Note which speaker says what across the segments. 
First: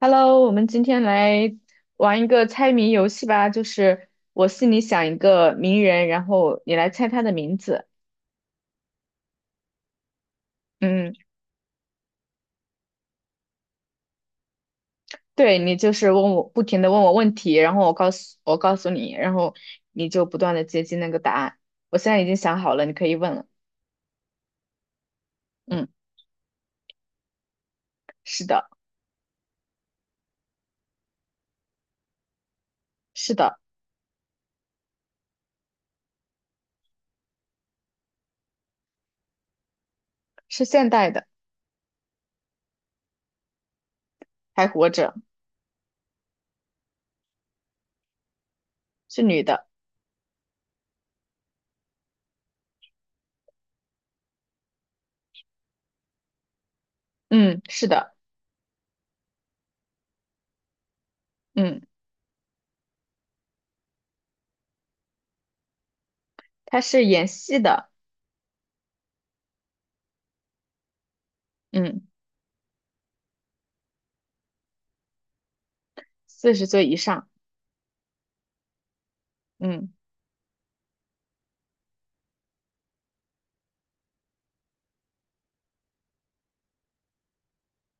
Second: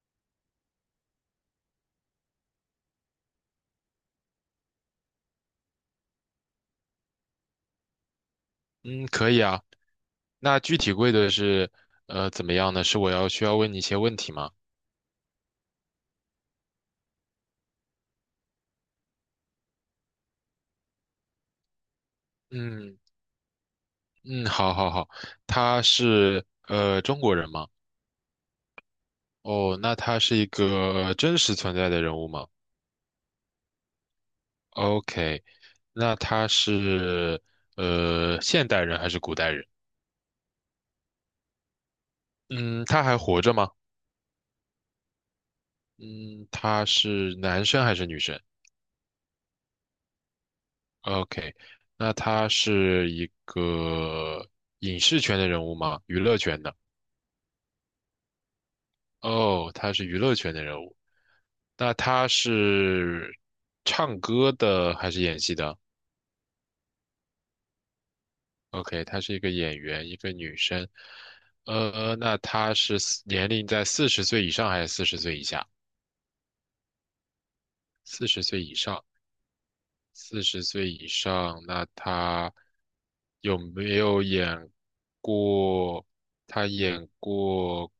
Speaker 1: Hello，我们今天来玩一个猜谜游戏吧，就是我心里想一个名人，然后你来猜他的名字。
Speaker 2: 嗯，可以啊。那具体
Speaker 1: 嗯，
Speaker 2: 规则是，怎么样呢？是我要需要问你一些问题吗？
Speaker 1: 对，你就是问我，不停的问我问题，然后我告诉你，然后你就不断的接近那个答案。我现在已经想好了，你
Speaker 2: 嗯
Speaker 1: 可以问了。
Speaker 2: 嗯，好，好，好。他
Speaker 1: 嗯，
Speaker 2: 是中国人吗？
Speaker 1: 是的，
Speaker 2: 哦，那他是一个真实存在的人物吗
Speaker 1: 是的，
Speaker 2: ？OK，那他是现代人还是古代人？
Speaker 1: 是现代的，
Speaker 2: 嗯，他还活着吗？
Speaker 1: 还活着，
Speaker 2: 嗯，他是男生还是女生
Speaker 1: 是女的。
Speaker 2: ？OK，那他是一个影视圈的人物吗？娱乐圈的？
Speaker 1: 嗯，是的，
Speaker 2: 哦，他是娱乐圈的人物，
Speaker 1: 嗯，
Speaker 2: 那他是唱歌的还是演戏的
Speaker 1: 她是演戏的，
Speaker 2: ？OK,她是一个演员，一个女生。
Speaker 1: 嗯，
Speaker 2: 那她是四年龄在四十岁以上还是四十岁以下？
Speaker 1: 40岁以上，
Speaker 2: 四十岁以上，
Speaker 1: 嗯。
Speaker 2: 四十岁以上，那她有没有演过？她演过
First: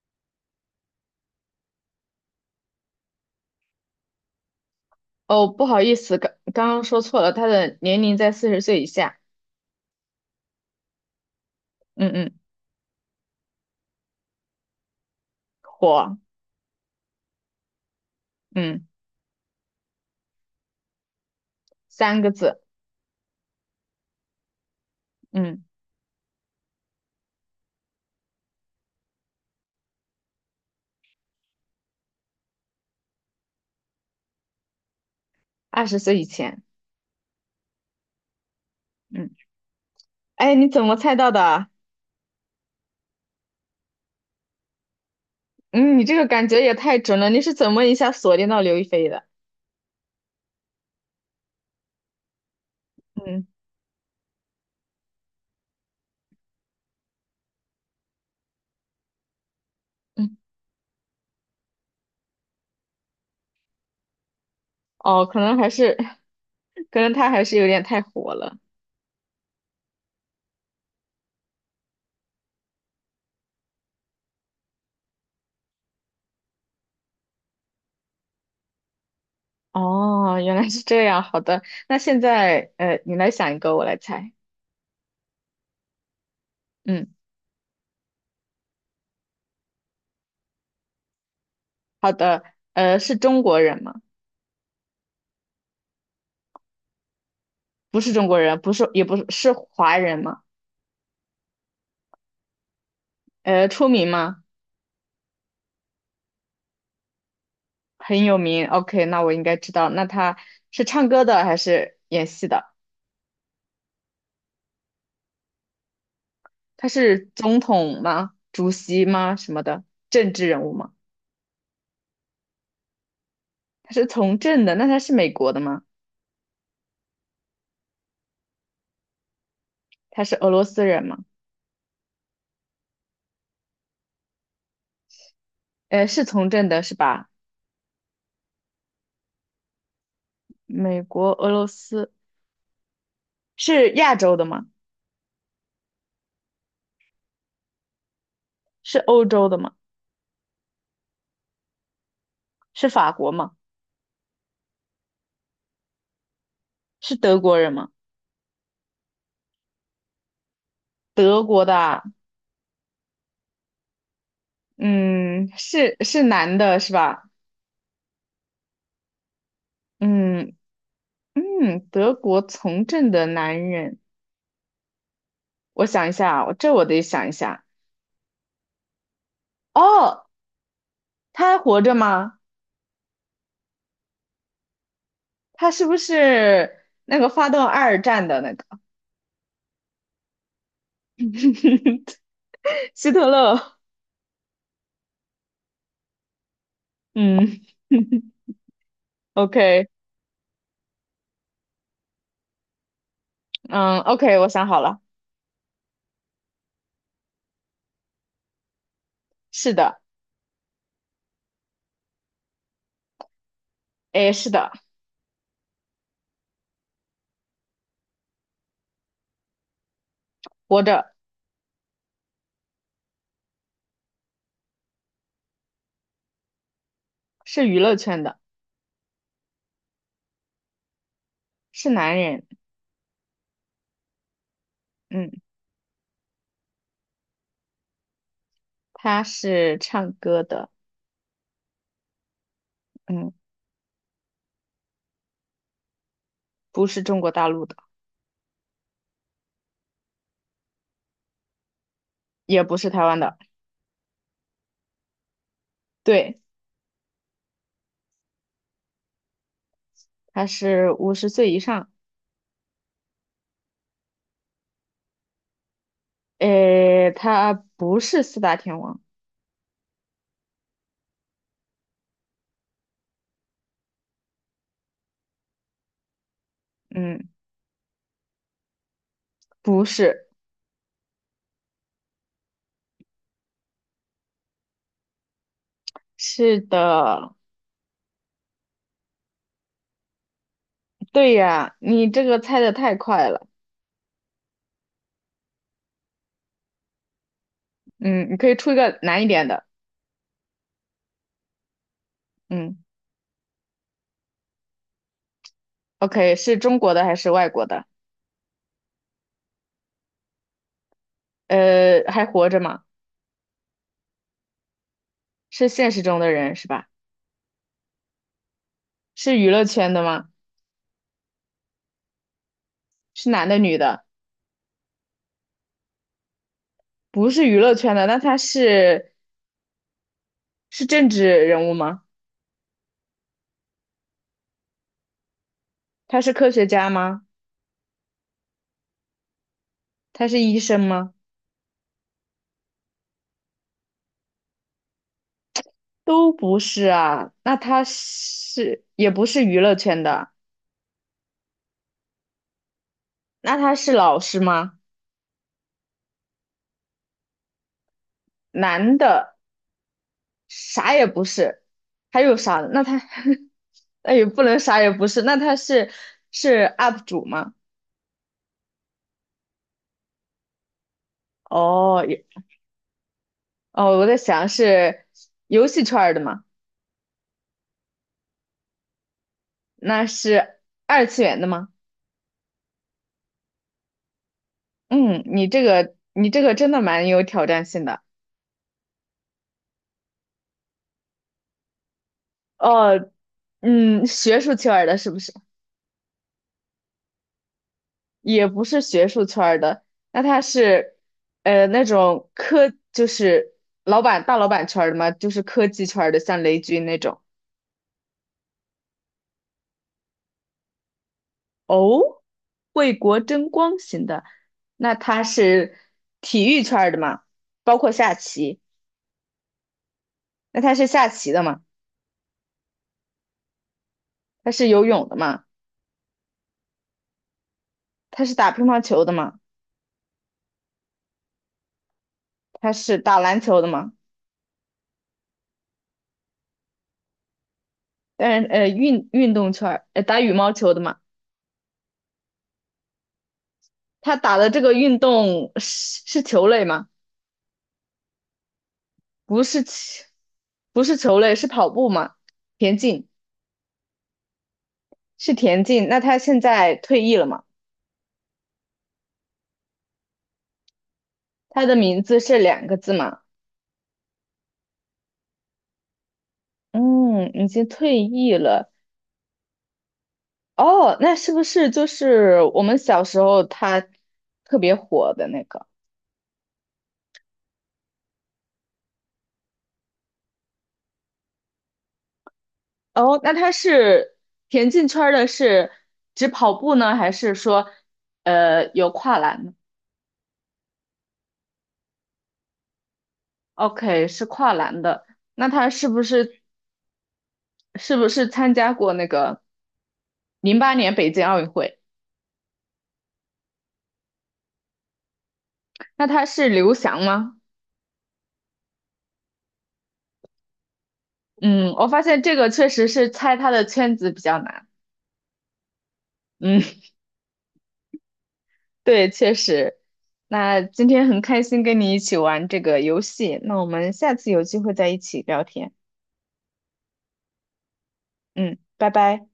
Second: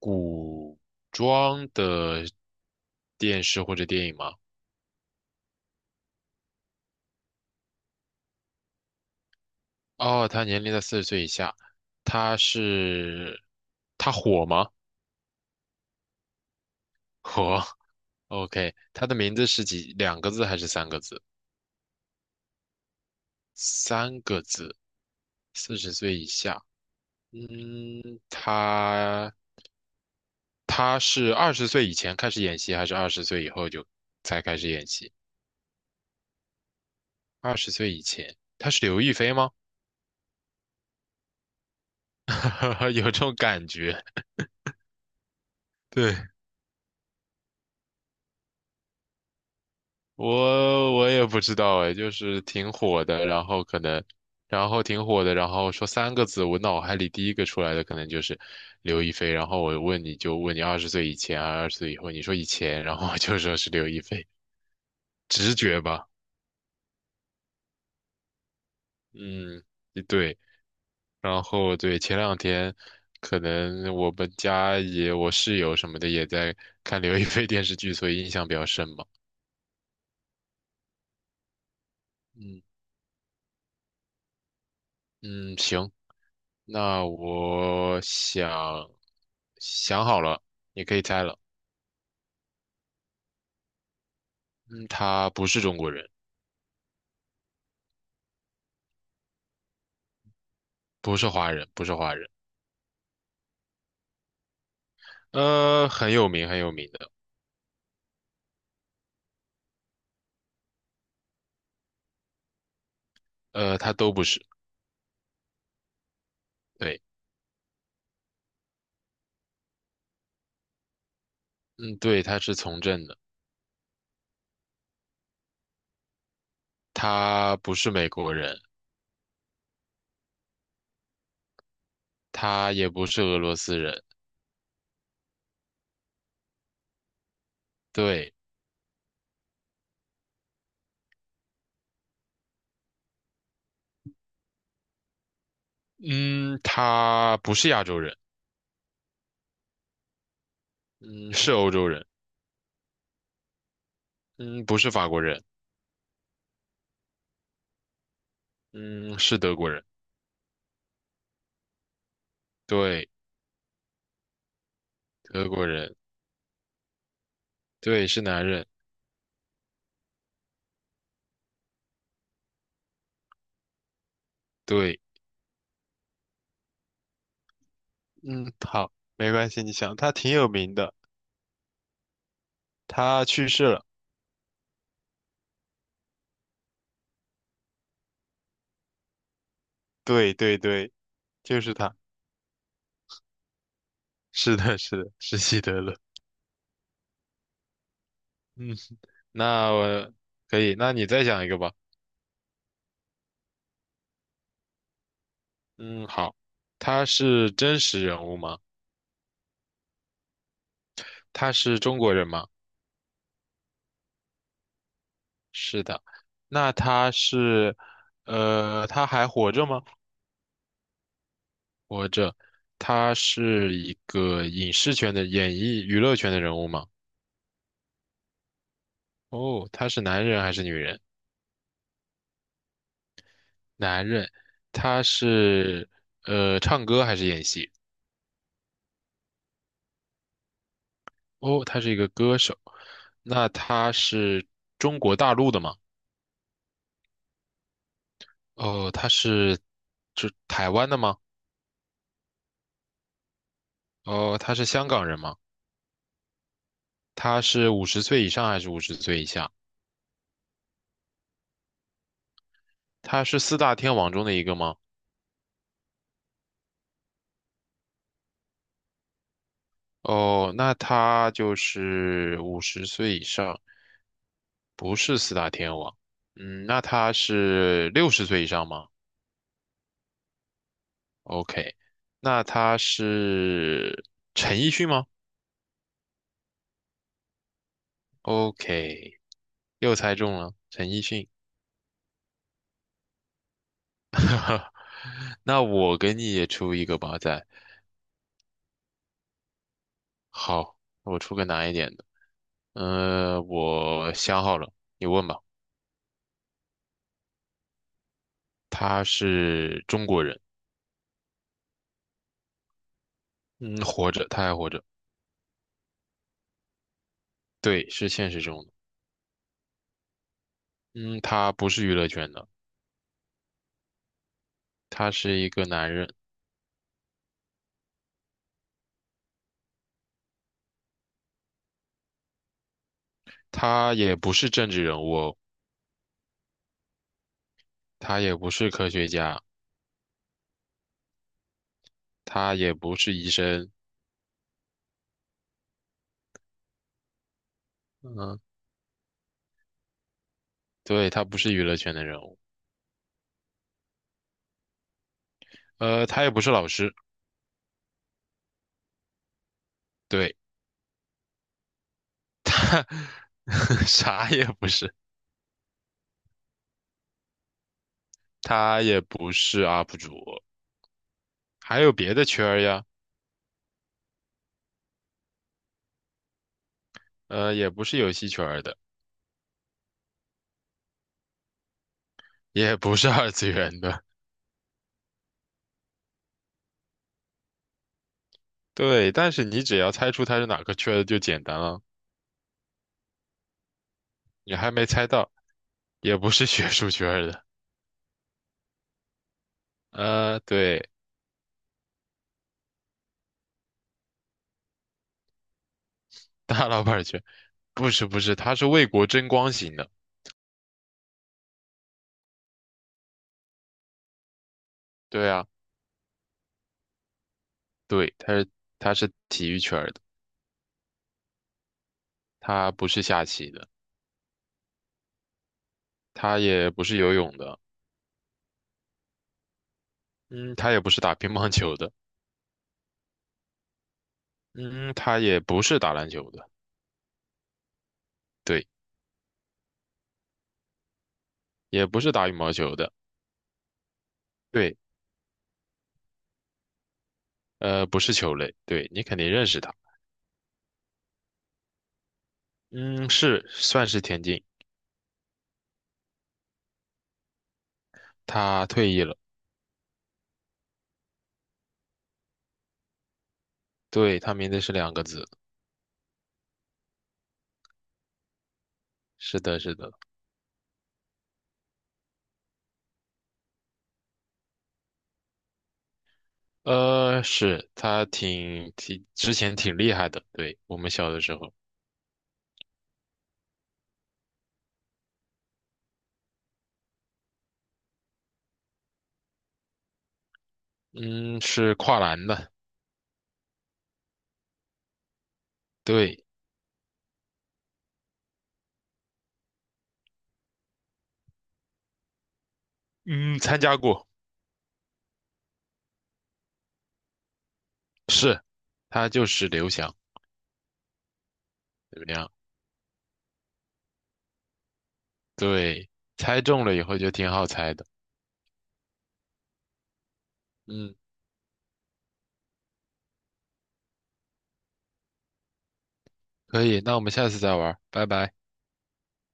Speaker 2: 古装的电视或者电影吗？
Speaker 1: 哦，不好意思，刚刚说错了，他的年龄在40岁以下。
Speaker 2: 哦，他年龄在四十岁以下，
Speaker 1: 嗯
Speaker 2: 他
Speaker 1: 嗯，
Speaker 2: 是他火吗？
Speaker 1: 火，
Speaker 2: 火，OK，
Speaker 1: 嗯，
Speaker 2: 他的名字是几两个字还是三个字？
Speaker 1: 3个字，
Speaker 2: 三个字，
Speaker 1: 嗯，
Speaker 2: 四十岁以下，嗯，他他是二十岁以前开始演戏，还是二十岁以后就才开始演戏？
Speaker 1: 20岁以前，
Speaker 2: 二十岁以前，他是刘亦菲
Speaker 1: 嗯，
Speaker 2: 吗？
Speaker 1: 哎，你怎么猜到的啊？
Speaker 2: 有这种感觉，
Speaker 1: 嗯，你
Speaker 2: 对，
Speaker 1: 这个感觉也太准了，你是怎么一下锁定到刘亦菲的？
Speaker 2: 我也不知道哎，就是挺火的，然
Speaker 1: 嗯
Speaker 2: 后可能，然后挺火的，然后说三个字，我脑海里第一个出来的可能就是刘亦菲，然后我问你
Speaker 1: 嗯，
Speaker 2: 就问你二十岁以前啊，二十岁以后，你说以前，然后我就说是刘亦菲，
Speaker 1: 哦，可
Speaker 2: 直
Speaker 1: 能还
Speaker 2: 觉
Speaker 1: 是，
Speaker 2: 吧，
Speaker 1: 可能他还是有点太火了。
Speaker 2: 嗯，对，然后对，前两天可能我们家也我室友什么的也在看刘亦菲电视剧，所以印象比较深嘛，
Speaker 1: 哦，原来是这样，好的，那现
Speaker 2: 嗯
Speaker 1: 在你来想一个，我来猜。
Speaker 2: 嗯，行，那
Speaker 1: 嗯，
Speaker 2: 我想好了，你可以猜了。
Speaker 1: 好的，是中国人吗？
Speaker 2: 嗯，他不是中国人，
Speaker 1: 不是中国人，不是，也不是，是华人吗？
Speaker 2: 不是华人，不是华人。
Speaker 1: 出名吗？
Speaker 2: 很有名，很有名的。
Speaker 1: 很有名。OK，那我应该知道。那他是唱歌的还是演戏的？
Speaker 2: 他都不是。
Speaker 1: 他
Speaker 2: 对，
Speaker 1: 是总统吗？主席吗？什么的？政治人物吗？
Speaker 2: 嗯，对，他是从政的。
Speaker 1: 他是从政的，那他是美国的吗？
Speaker 2: 他不是美国人，
Speaker 1: 他是俄罗斯人吗？
Speaker 2: 他也不是俄罗斯人。
Speaker 1: 是从政的是吧？
Speaker 2: 对，
Speaker 1: 美国、俄罗斯是亚洲的吗？
Speaker 2: 嗯，他不是亚洲人，
Speaker 1: 是欧洲的吗？
Speaker 2: 嗯，是欧洲人，
Speaker 1: 是法国吗？
Speaker 2: 嗯，不是法国人，
Speaker 1: 是德国人吗？
Speaker 2: 嗯，是德国人。
Speaker 1: 德国的啊，
Speaker 2: 对，德
Speaker 1: 嗯，
Speaker 2: 国人，
Speaker 1: 是男的是吧？
Speaker 2: 对，是男人。
Speaker 1: 嗯嗯，德国从政的男人。
Speaker 2: 对。
Speaker 1: 我想一下啊，我得想一下。
Speaker 2: 嗯，好，没关系，你想，他
Speaker 1: 哦，
Speaker 2: 挺有名的，
Speaker 1: 他还活着吗？
Speaker 2: 他去世了。
Speaker 1: 他是不是那个发动二战的那个
Speaker 2: 对对对，就是他。
Speaker 1: 希特勒？
Speaker 2: 是的，是的，是希特勒。
Speaker 1: 嗯
Speaker 2: 嗯，那
Speaker 1: ，OK，
Speaker 2: 我可以，那你再讲一个吧。
Speaker 1: 嗯，OK，我想好了，
Speaker 2: 嗯，好，他是真实人物吗？
Speaker 1: 是的，
Speaker 2: 他是中国人吗？
Speaker 1: 诶，是的，
Speaker 2: 是的。那他是，他还活着吗？
Speaker 1: 活着，
Speaker 2: 活着。他是一个影视圈的演艺娱乐圈的人物吗？
Speaker 1: 是娱乐圈的，
Speaker 2: 哦，他是男人还是女人？
Speaker 1: 是男人，
Speaker 2: 男人，他
Speaker 1: 嗯，
Speaker 2: 是唱歌还是演戏？
Speaker 1: 他是唱歌的，
Speaker 2: 哦，他是一个歌手。
Speaker 1: 嗯，
Speaker 2: 那他是中国大陆的吗？
Speaker 1: 不是中国大陆的，
Speaker 2: 哦，他是就台湾的吗？
Speaker 1: 也不是台湾的，
Speaker 2: 哦，他是香港人吗？
Speaker 1: 对，
Speaker 2: 他是五十岁以上还是五十岁以下？
Speaker 1: 他是50岁以上，
Speaker 2: 他是四大天王中的一个吗？
Speaker 1: 诶，他不是四大天王，
Speaker 2: 哦，那他就是五十岁以上，不是四大天王。嗯，那他
Speaker 1: 嗯，
Speaker 2: 是六十岁以上吗？
Speaker 1: 不是。
Speaker 2: OK，那他是陈奕迅吗
Speaker 1: 是的，
Speaker 2: ？OK，又猜中了，陈奕迅。
Speaker 1: 对呀，你这个猜的太快了。
Speaker 2: 那我给你也出一个吧，再
Speaker 1: 嗯，你可以出一个难一点的。
Speaker 2: 好，我出个难一点的。
Speaker 1: 嗯
Speaker 2: 我想好了，你问吧。
Speaker 1: ，OK，是中国的还是外国的？
Speaker 2: 他是中国人，
Speaker 1: 还活着吗？
Speaker 2: 嗯，活着，他还活着，
Speaker 1: 是现实中的人是吧？
Speaker 2: 对，是现实中的。
Speaker 1: 是娱乐圈的吗？
Speaker 2: 嗯，他不是娱乐圈的，
Speaker 1: 是男的女的？
Speaker 2: 他是一个男人，
Speaker 1: 不是娱乐圈的，那他是政治人物吗？
Speaker 2: 他也不是政治人物哦。
Speaker 1: 他是科学家吗？
Speaker 2: 他也不是科学家，
Speaker 1: 他是医生吗？
Speaker 2: 他也不是医生。
Speaker 1: 都不是啊。那他
Speaker 2: 嗯、
Speaker 1: 是也不是娱乐圈的，
Speaker 2: 对，他不是娱乐圈的人物，
Speaker 1: 那他是老师吗？
Speaker 2: 他也不是老师，
Speaker 1: 男的。
Speaker 2: 对，
Speaker 1: 啥也不是，还有啥了？那他 那也
Speaker 2: 啥
Speaker 1: 不
Speaker 2: 也
Speaker 1: 能
Speaker 2: 不
Speaker 1: 啥也
Speaker 2: 是，
Speaker 1: 不是，那他是 UP 主吗？
Speaker 2: 他也不是 UP 主，还有
Speaker 1: 哦，
Speaker 2: 别的圈儿呀，
Speaker 1: 哦，我在想是游戏圈儿的吗？
Speaker 2: 也不是游戏圈儿的，
Speaker 1: 那是二次元的吗？
Speaker 2: 也不是二次元的，
Speaker 1: 嗯，你这个真的蛮有挑战性的。
Speaker 2: 对，但是你只要猜出他是哪个圈儿的就简单了，
Speaker 1: 哦，嗯，学术
Speaker 2: 你还
Speaker 1: 圈儿
Speaker 2: 没
Speaker 1: 的
Speaker 2: 猜
Speaker 1: 是不
Speaker 2: 到，
Speaker 1: 是？
Speaker 2: 也不是学术圈儿的，
Speaker 1: 也不是学术圈儿的，那他
Speaker 2: 对，
Speaker 1: 是那种就是老板大老板圈儿的吗？就是科技圈儿的，像雷
Speaker 2: 大老
Speaker 1: 军那
Speaker 2: 板
Speaker 1: 种。
Speaker 2: 圈，不是不是，他是为国争光型的，
Speaker 1: 哦，为国争光型的，那他
Speaker 2: 对啊，
Speaker 1: 是体育圈儿的嘛？包括
Speaker 2: 对，
Speaker 1: 下棋，
Speaker 2: 他是体育圈儿的，
Speaker 1: 那他是下棋的嘛？
Speaker 2: 他不是下棋的，
Speaker 1: 他是游泳的嘛？
Speaker 2: 他也不是游泳的。
Speaker 1: 他是打乒乓球的嘛？
Speaker 2: 嗯，他也不是打乒乓球的，
Speaker 1: 他是打篮球的嘛？
Speaker 2: 嗯，他也不是打篮球的，
Speaker 1: 但是
Speaker 2: 对，
Speaker 1: 运动圈儿，打羽毛球的嘛？
Speaker 2: 也不是打羽毛球的，
Speaker 1: 他打的这个
Speaker 2: 对，
Speaker 1: 运动是球类吗？
Speaker 2: 不是球类，对，你肯定
Speaker 1: 不
Speaker 2: 认识
Speaker 1: 是
Speaker 2: 他，
Speaker 1: 棋，不是球类，是跑步吗？田径
Speaker 2: 嗯，是，算是田径，
Speaker 1: 是田径，那他现在退役了嘛？
Speaker 2: 他退役了，
Speaker 1: 他的名字是2个字嘛？
Speaker 2: 对，他名字是两个字，
Speaker 1: 嗯，已经退役了。
Speaker 2: 是的，是的，
Speaker 1: 哦，那是不是就是我们小时候他特别火的那个？
Speaker 2: 是他挺之前挺厉害的，对，我们小的时候，
Speaker 1: 哦，那他是田径圈儿的是只跑步呢，还是说有跨栏呢
Speaker 2: 嗯，是跨栏的，
Speaker 1: ？OK，是跨栏的。那他是不
Speaker 2: 对，
Speaker 1: 是是不是参加过那个08年北京奥运会？
Speaker 2: 嗯，参加过，
Speaker 1: 那他是刘翔吗？
Speaker 2: 是，他就是刘翔，
Speaker 1: 嗯，我
Speaker 2: 怎
Speaker 1: 发
Speaker 2: 么
Speaker 1: 现
Speaker 2: 样？
Speaker 1: 这个确实是猜他的圈子比较难。
Speaker 2: 对，猜
Speaker 1: 嗯。
Speaker 2: 中了以后就挺好猜的，
Speaker 1: 对，确实。那今
Speaker 2: 嗯。
Speaker 1: 天很开心跟你一起玩这个游戏，那我们下次有机会再一起聊天。
Speaker 2: 可以，那我们下次再玩拜拜。
Speaker 1: 嗯，拜拜。